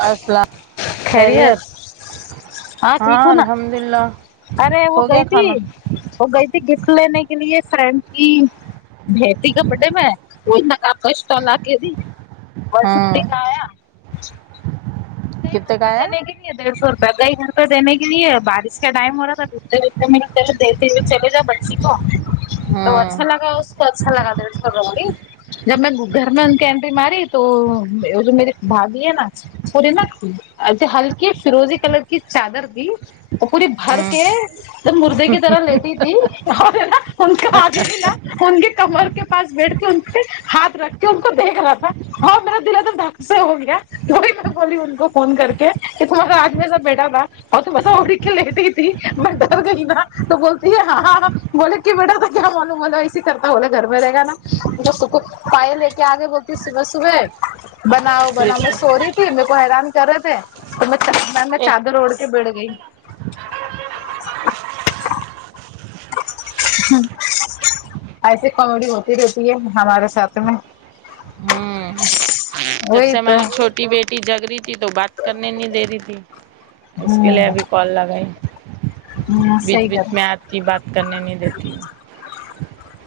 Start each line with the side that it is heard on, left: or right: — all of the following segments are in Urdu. right: اسلام خیریت
left: ہاں ٹھیک ہو نا
right: الحمد للہ
left: ارے وہ
right: ہو گیا
left: گئی تھی
right: کھانا
left: وہ گئی تھی گفٹ لینے کے لیے فرینڈ کی بیٹی کا بڈے میں واہی نا کچھ تو لا کے دی ون ففٹی
right: ہاں
left: کا آیا دی گھر
right: کتنے کا
left: پہ
right: آیا
left: جنے کہ [unintelligible] دیڑھ سو روپئے کا ہی دینے کےلی [unintelligible] ے بارش کا ٹم رہا تھا دتےتے منٹل دتے چلے جا تو
right: ہاں
left: اچھا لگا اس کو اچھا لگا دیڑھ سو کا وہ گفٹ جب میں گھر میں ان کی اینٹری ماری تو جو میری بھابی ہے نا پے نا ہلکی فیروزی کلر کی چادر دی وہ پوری بھر
right: ہوں
left: کے جب مردے کی طرح لیٹی تھی اور نا ان کے آدمی نا ان کے کمر کے پاس بیٹھ کے ان پہ ہاتھ رکھ کے ان کو دیکھ رہا تھا ہاں میرا دل اک دم دھک سے ہو گیا بولی ان کو فون کر کے کہ تمہا را آدمی ایسا بیٹھا تھا اور تم ایسا اڑھ کے لیٹی تھی میں ڈر گئی نا تو بولتی ہے ہاں ہاں ہاں بولے کہ بیٹا تو کیا معلوم بولا ایسی کرتا بولے گھر میں رہے گا نا پائے لے کے آگے بولتی صبح صبح بناؤ بناؤ میں سوری تھی میرے کو حیران کر رہے تھے تو میں چا میں چادر اوڑھ کے بیٹھ گئی ہوں ایسی کامیڈی ہوتی رہتی ہے ہمارے ساتھ میں
right: ہوں جب
left: وہی
right: سے
left: تو
right: ہماری چھوٹی بیٹی جگ رہی تھی تو بات کرنے نہیں دے رہی تھی اس کے لیے
left: ہوں
right: ابھی کال لگای
left: ہوں
right: بیچ
left: صحیح
right: بیچ
left: کر
right: میں آتی بات کرنے نہیں دیتی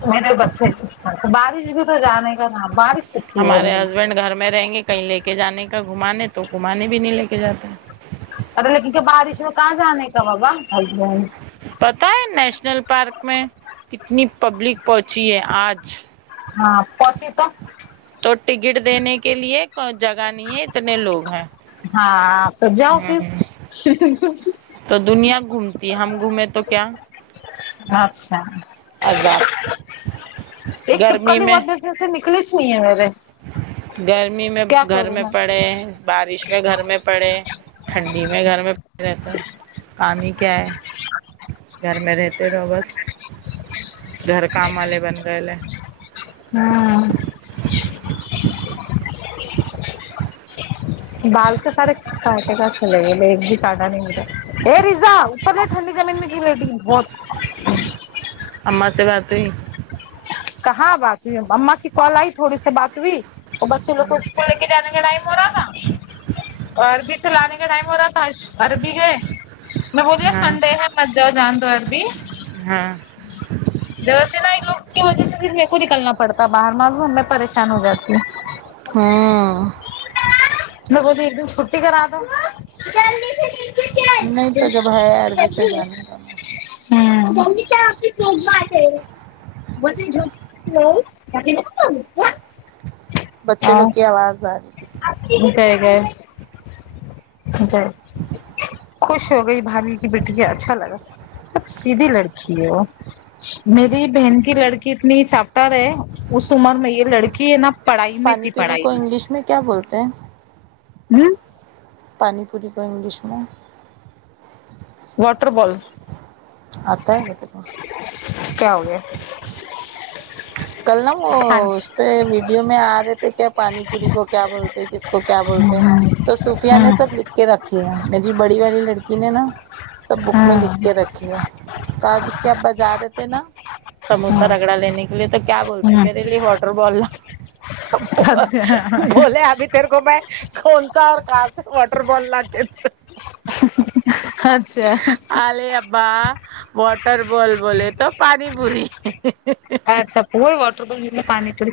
left: میرے بچے ایسیچ کرتے بارش بھی تو جانے کا تھا بارش کتنی ہو
right: ہمارے
left: رہی ہے
right: ہسبینڈ گھر میں رہیں گے کہیں لے کے جانے کا گھمانے تو گھمانے بھی نہیں لے کے جاتا
left: ارے لیکن کیا بارش میں کہاں جانے کا بابا ہسبنڈ
right: پتہ ہے نیشنل پارک میں کتنی پبلک پہنچی ہے آج
left: ہاں پہنچی تو
right: تو ٹکٹ دینے کے لیے کوئی جگہ نہیں ہے اتنے لوگ ہیں
left: ہاں تو جاؤ پھر
right: تو دنیا گھومتی ہے ہم گھومیں تو کیا
left: اچھا
right: عذاب
left: ایک
right: گرمی
left: چھپکلی
right: میں
left: واش بیسن سے نکلیچ نہیں ہے میرے
right: گرمی میں
left: کیا
right: گھر
left: کروں
right: میں پڑے بارش میں گھر میں پڑے ٹھنڈی میں گھر میں پڑے رہتا ہے کام ہی کیا ہے گھر میں رہتے رہو بس گھر کام والے بن گئے لے
left: ہاں بال کے سارے کانٹے چلے گئے لے ایک بھی کاٹا نہیں ملرا اے ریزا اوپر دیکھ ٹھنڈی زمین میں کیو لیٹی ہے بہت
right: اماں سے بات ہوئی
left: کہاں بات ہوئی اماں کی کال آئی تھوڑی سی بات ہویی اوہ بچے لوگ کو اسکول لے کے جانے کا ٹائم ہو رہا نہ عربی سے لانے کا ٹائم ہو رہا تھا اج عربی گئے میں بوولیا
right: ہاں
left: سنڈے ہے مت جاؤ جان دو عربی
right: ہاں
left: دوسےین [unintelligible] ایکلو کی وجہ سے پھر میرے کو نکلنا پڑتا ہے باہر معلوم ہے میں پریشان ہو جاتی ہوں
right: ہاں
left: میں بولی ایک دن چھٹی کرا دو
right: نہیں تو جب ہے عربی تو جانے کا
left: [unintelligible] ہمم [unintelligible]
right: بچے لوگ
left: اور
right: کی آواز آ رہی تھی
left: گئے گئے گئے خوش ہو گئی بھابھی کی بیٹی اچھا لگا سیدھی لڑکی ہے وہ میری بہن کی لڑکی اتنی چاپٹر ہے اس عمر میں یہ لڑکی ہے نا پڑھائی میں
right: پانی
left: تھی
right: پیری
left: پڑھائی
right: کو انگلش میں کیا بولتے ہیں
left: ہوں
right: پانی پوری کو انگلش میں
left: واٹر بال
right: آتا ہے [unintelligible]
left: کیا ہو گیا
right: کل نا وہ
left: ہاں
right: اس پہ ویڈیو میں آ رہے تھے کیا پانی پوری کو کیا بولتے کس کو کیا بولتے ہیں تو سوفیا نے
left: ہاں
right: سب لکھ کے رکھیا ہے میری بڑی والی لڑکی نے نا سب بک میں لکھ کے رکھیا تو آج اس کے ابا جا رہے تھے نا سموسہ
left: ہاں
right: رگڑا لینے کے لیے تو کیا بولتی میرے لیے واٹر بال لاؤ
left: اچھا
right: بولے ابھی تیرے کو میں کون سا اور کہاں سے واٹر بال لاکے دو
left: اچھا
right: آلے ابا واٹر بال بولے تو پانی پوری
left: اچھا وہی واٹر بل میں پانی چوڑی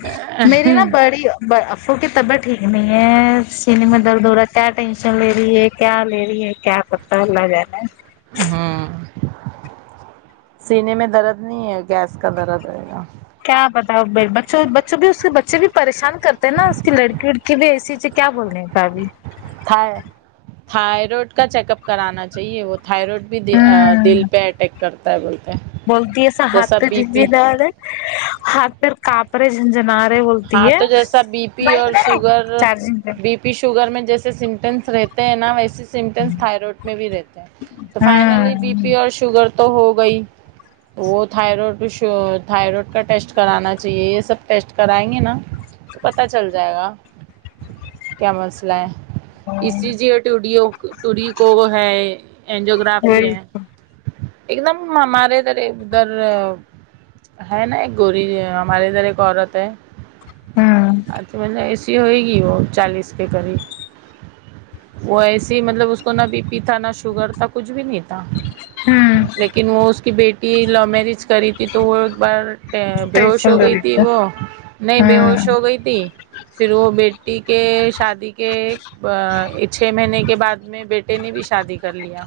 left: میری نا بڑی با افو کی طبیعت ٹھیک نہیں ہے سینے میں درد ہو رہا ہے کیا ٹینشن لے رہی ہے کیا لے رہی ہے کیا [unintelligible]
right: ہمم سینے میں درد نہیں ہے گیس کا درد ہے
left: کیا پتا ہو ب بچ بچے بھی اس کے بچے بھی پریشان کرتے ہیں نا اس کی لڑکی کی بھی اے سی سے کیا بولنے کا ابھی
right: تھائی تھائرائڈ کا چیک اپ کرانا چاہیے وہ تھائرائڈ بھی
left: ہوں
right: دل پہ اٹیک کرتا ہے بولتے
left: بولتی ایسا ہاتھ
right: جیسا
left: پیر
right: بی پی
left: جھنجنار ہاتھ پیر کانپرے جھنجنارے بولتی
right: ہاں
left: ہے
right: تو جیسا بی پی
left: بھائی
right: اور
left: کدھر ہے
right: شوگر
left: چارجنگ پہ
right: بی پی شوگر میں جیسے سمٹمس رہتے ہیں نا ویسے سمٹمس تھائرائڈ میں بھی رہتے ہیں تو فائنلی بی
left: ہمم
right: پی اور شوگر تو ہو گئی وہ تھائرائڈ بئی شا تھائرائڈ کا ٹیسٹ کرانا چاہیے یہ سب ٹیسٹ کرائیں گے نا تو پت چل جائے گا کیا مسئلہ ہے ای سی جی ٹوڈی او ٹوڈکو کو ہے اینجیو گرافی
left: وہی
right: ہے ایک دم ہمارے ادھر ادھر ہے نا ایک گوری ہمارے ادھر ایک عورت ہے
left: ہمم
right: ای ہوئے گی وہ چالیس کے قریب وہ ایسی مطلب اس کو نہ بی پی تھا نہ شوگر تھا کچھ بھی نہیں تھا
left: ہوں
right: لیکن وہ اس کی بیٹی لو میرج کری تھی تو وہ ایک بار بے ہوش
left: ٹینشن
right: ہو
left: لے
right: گئی تھ
left: رہی
right: تھی وہ نہیں بے ہوش
left: ہمم
right: ہو گئی تھی پھر وہ بیٹی کے شادی کے چھ مہینے کے بعد میں بیٹے نے بھی شادی کر لیا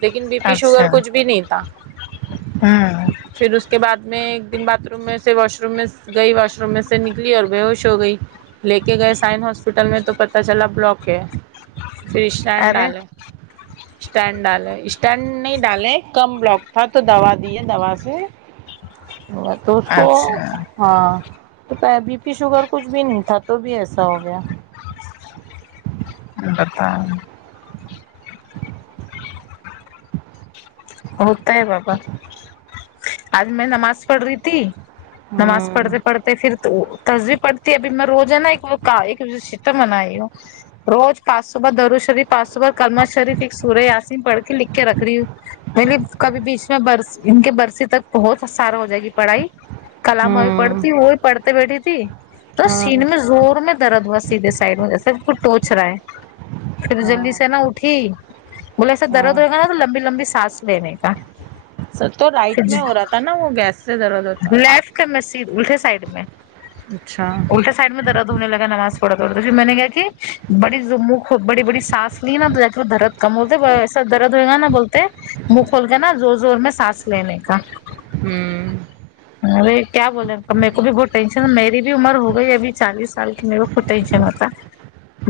right: لیکن بی پی شوگر
left: اچھا
right: کچھ بھی نہیں تھا
left: ہمم
right: پھر اس کے بعد میں ایک دن باتھ روم میں سے واش رو واش روم میں گئی واش روم میں سے نکلی اور بے ہوش ہو گئی لے کے گئے سائن ہاسپٹل میں تو پتہ چلا بلاک ہے پھر اسٹینڈ
left: ارے
right: ڈالے [inaudible] اسٹینڈ ڈالے اسٹینڈ نہیں ڈالے کم بلاک تھا تو دوا دیے دوا سے بہت تو اس کو
left: اچھا
right: ہاں تو بی پی شوگر کچھ بھی نہیں تھا تو بھی ایسا ہو گیا
left: بتہ نہیں ہوتا ہے بابا آج میں نماز پڑھ رہی تھی نماز
right: ہوں
left: پڑھتے پڑھتے پھر تصوی پڑتی ہے ابھی میں روزان نا ایک وہ سٹم بنئی ہوں روز پانچ سو بار درو شریف پانچ سو بار کلمہ شریف ایک سورہ یاسین پڑھ کے لکھ کے رکھری نہیںں کبھی بیچ میں بر ان کے برسی تک بہت سارا ہو جائے گی پڑھائی کلام ابھی
right: ہوں
left: پڑھتی وہ بھی پڑتے بیٹھی تھی تو
right: ہاں
left: سین میں زور میں درد وی سائڈ میں جسے ٹچ رہا ہے پھر جلدی
right: ہاں
left: سے نا اٹھی بولا ایسے درد
right: ہاں
left: ہرا نا لمبی لمبی سانس لینے کا
right: سر تو
left: پھر
right: رائٹ میں ہو رہا تھا نا وہ گیس سے درد ہوتا ہے
left: لیفٹ میں سے الٹے سائڈ میں
right: اچھا
left: الٹا سائڈ میں درد ہونے لگا نماز پڑتے پڑتے پھر میں نے کیا کی بڑی جو منہ کھو بڑی بڑی سانس لی نا تو جا کے وہ درد کم بولتے ایسا درد ہوئے گا نا بولتے منہ کھول کے نا زور زور میں سانس لینے کا
right: ہمم
left: ارے کیا بولے میرے کو بھی بہت ٹینشن مری بھی عمر ہو گئی ابھی چالیس سال کی میرے کو ٹینشن ہوتا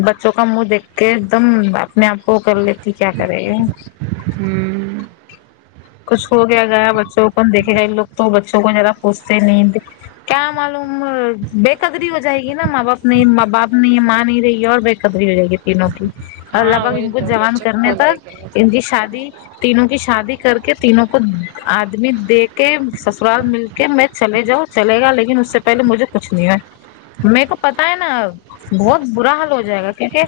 left: بچوں کا منہ دیکھ کے ایک دم اپنے آپ کو کر لیتی کیا کرے
right: ہوں
left: کچھ ہو گیا گیا بچوں کو کون دیکھے گا نہیں یے لوگ تو بچوں کو زیادہ پوچھتے نہیں کیا معلوم بے قدری ہو جائے گی نا ماں باپ نہیں باپ نہیں ماں نہیں رہی ہے اور بے ختری رہے جائے گی تینوں کی اور لگ
right: ہاں
left: بھگ
right: وہی
left: ان کو
right: تو
left: جوان
right: بچوں کو
left: کرنے
right: کون دیکھیں
left: تک
right: گے
left: ان کی شادی تینوں کی شادی کر کے تینوں کو آدمی دے کے سسرال مل کے میں چلے جاؤ چلے گا لیکن اس سے پہلے مجھے کچھ نہیں ہوے مکو پتا ہے نا بہت برا حال ہو جائے گا کیونکہ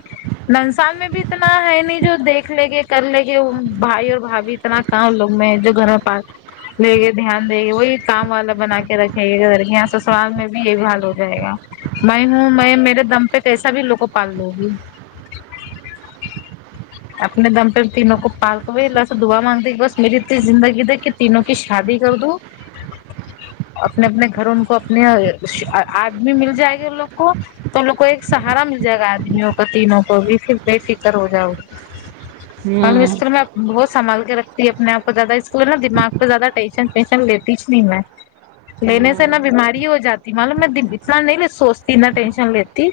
left: ننسا میں بھی اتنا ہے نہیں جو دیکھ لیں گے کر لیں گے بھائی اور بھابھی اتنا کام لوگ میں جو گھروں پاس لے کے دھیان دگے وہی کام والا بنا کے رکھیں گے گھر یہاں سسرال میں بھی یہی حال ہو جائے گا میں ہوں میں میرے دم پے کییسا بھی لوگ کو پال لو گی اپنے دم پے تینوں کو پال کے وہی اللہ سے دعا مانگتی کی بس میری اتنی زندگی دے کے تینوں کی شادی کر دوں
right: [unintelligible]
left: اپنے اپنے گھر ان کو اپنے آدمی مل جائے گے ان لوگ کو تو ان لوگ کو ایک سہارا مل جائے گا آدمیوں کو تینوں کو بھی پھر بے فکر ہو جاؤ گی
right: پھر
left: [unintelligible]
right: ہوں
left: بہت سنبھال کے رکھتی ہے اپنے آپ کو زیادہ اسکو ہے نہ دماغ پے زیادہ ٹینشن ینشن لیتی ہی نہیں میں لینے سے
right: ہوں
left: نا بیماری ہو جاتی معلوم میں اتنا نہیں سوچتی نہ ٹینشن لیتی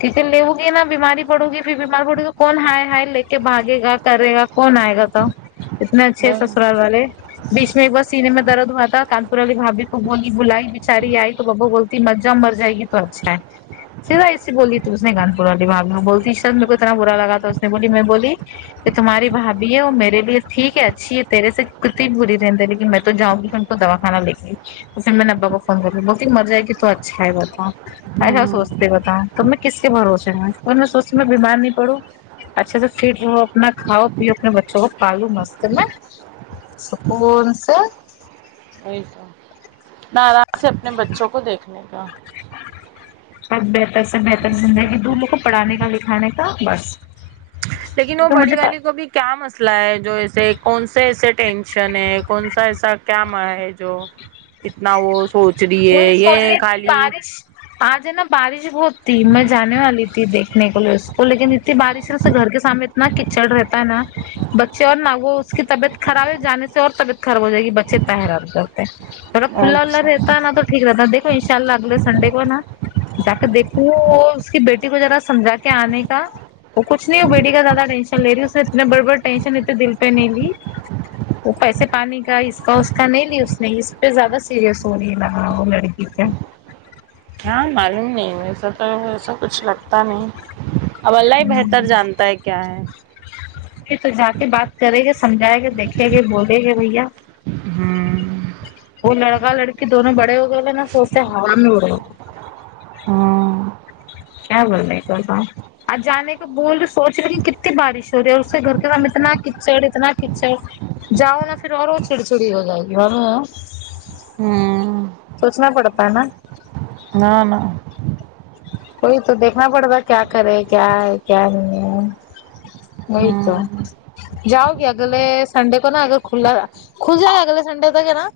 left: ٹھیک ہے لو گی نا بیماری پڑے گی پھر بیمار پڑے گی کون ہائے ہائے لے کے باگے گا کرے گا کون آئے گا تو اتنے اچھے سسرال والے بیچ میں ایک بار سینے میں درد ہوا تھا کانور والی بھابھی کو بولی بلائی بچاری آئی تو بابا بول تی مر جا مر جائے گی تو اچھا ہے سیدھا ایسے بولی تو اس نے [unintelligible] میرے کو اتنا برا لا گا اس نے بولی میں بولی کہ تمہاری بھابھی ہے وہ میرے لیے ٹھیک ہے اچھی ہے تیرے سے کتی بری رہ دے لیکن میں تو جاؤں گی دوا خانا لے کے ائی تو پھر میں نے ابا کو فون کرا بولتی مر جائے گی تو اچھا ہے بتا ایسا سوچتے بتاؤ تو میں کس کے بھروسے رہو اور میں سوچتی میں بیمار نہیں پڑوں اچھا سے فٹ رہو اپنا کھاؤ پیو اپنے بچوں کو پالو مست نہ سکون سے
right: وہی تو بس آرام سے اپنے بچوں کو دیکھنے کا
left: سب بہتر سے بہتر زندگی دو ان لوگ کو پڑھانے کا لکھانے کا بس
right: لیکن وہ
left: کیونکہ
right: بڑی
left: مجھے
right: والی کو بھی کیا مسئلہ ہے جو ایسے کون سے ایسے ٹینشن ہے کون سا ایسا کیا ما ہے جو اتنا وہ سوچ رہی
left: وہی
right: ہے
left: سوچ
right: یے
left: رہی تھی
right: خالی
left: بارش آج ہے نا بارش بہت تھی میں جانے والی تھی دیکھنے کے لیے اس کو لیکن اتنی بارش ہے اس سے گھر کے سامنے اتنا کچڑ رہتا ہے نا بچے اور نہ وہ اس کی طبیعت خراب ہے جانے سے اور طبیعت خراب ہو جائے گی بچے اتنا حیران تھوڑا کھلا ولا
right: اچھا
left: رہتا ہے نا تو ٹھیک رہتا ہے دھو ان شاء اللہ اگلے سنڈے کو ہے نا جا کے دیکھوں اس کی بیٹی کو ذرا سمجھا کے آنے کا وہ کچھ نہیں ہے وہ بیٹی کا زیادہ ٹینش لے رہی اس نے اتنے بڑے بڑے ٹینشن اتنے دل پے نہیں لی وہ پیسے پانی کا اس کا اس کا نہیں لی اس نے اس پے زیادہ سیریس [unintelligible] لڑکی پے
right: کیا معلوم نہیں ویسا تو ویسا کچھ لگتا نہیں اب اللہ بہتر جانتا ہے کیا ہے
left: پھر تو جا کے بات کریں گے سمجھائےیں گے دیکھیں گے بولیں گے بھیا
right: ہمم
left: وہ لڑکا لڑکی دونوں بڑے ہو گئےے نا سوچتے ہال میں اڑے
right: ہاں
left: کیا بول [unintelligible] آج جانے کے بول رہی سوچ رہی کتنی بارش ہو رہی ہے اور اس کے گھر کے سام اتنا کچڑ اتنا کچڑ جاؤ نا پھر اور وہ چڑ چڑی ہو جائے گی [unintelligible]
right: ہوں
left: سوچنا پڑتا ہے نا
right: نہ نہ
left: کوئی تو دیکھنا پڑتا کیا کرے کیا ہے کیا نہیں ہے وہی تو
right: ہوں
left: جاؤ گی اگلے سنڈے کو نا اگر کھلا رہا کھل جائے گا اگے سنڈے تک ہے نا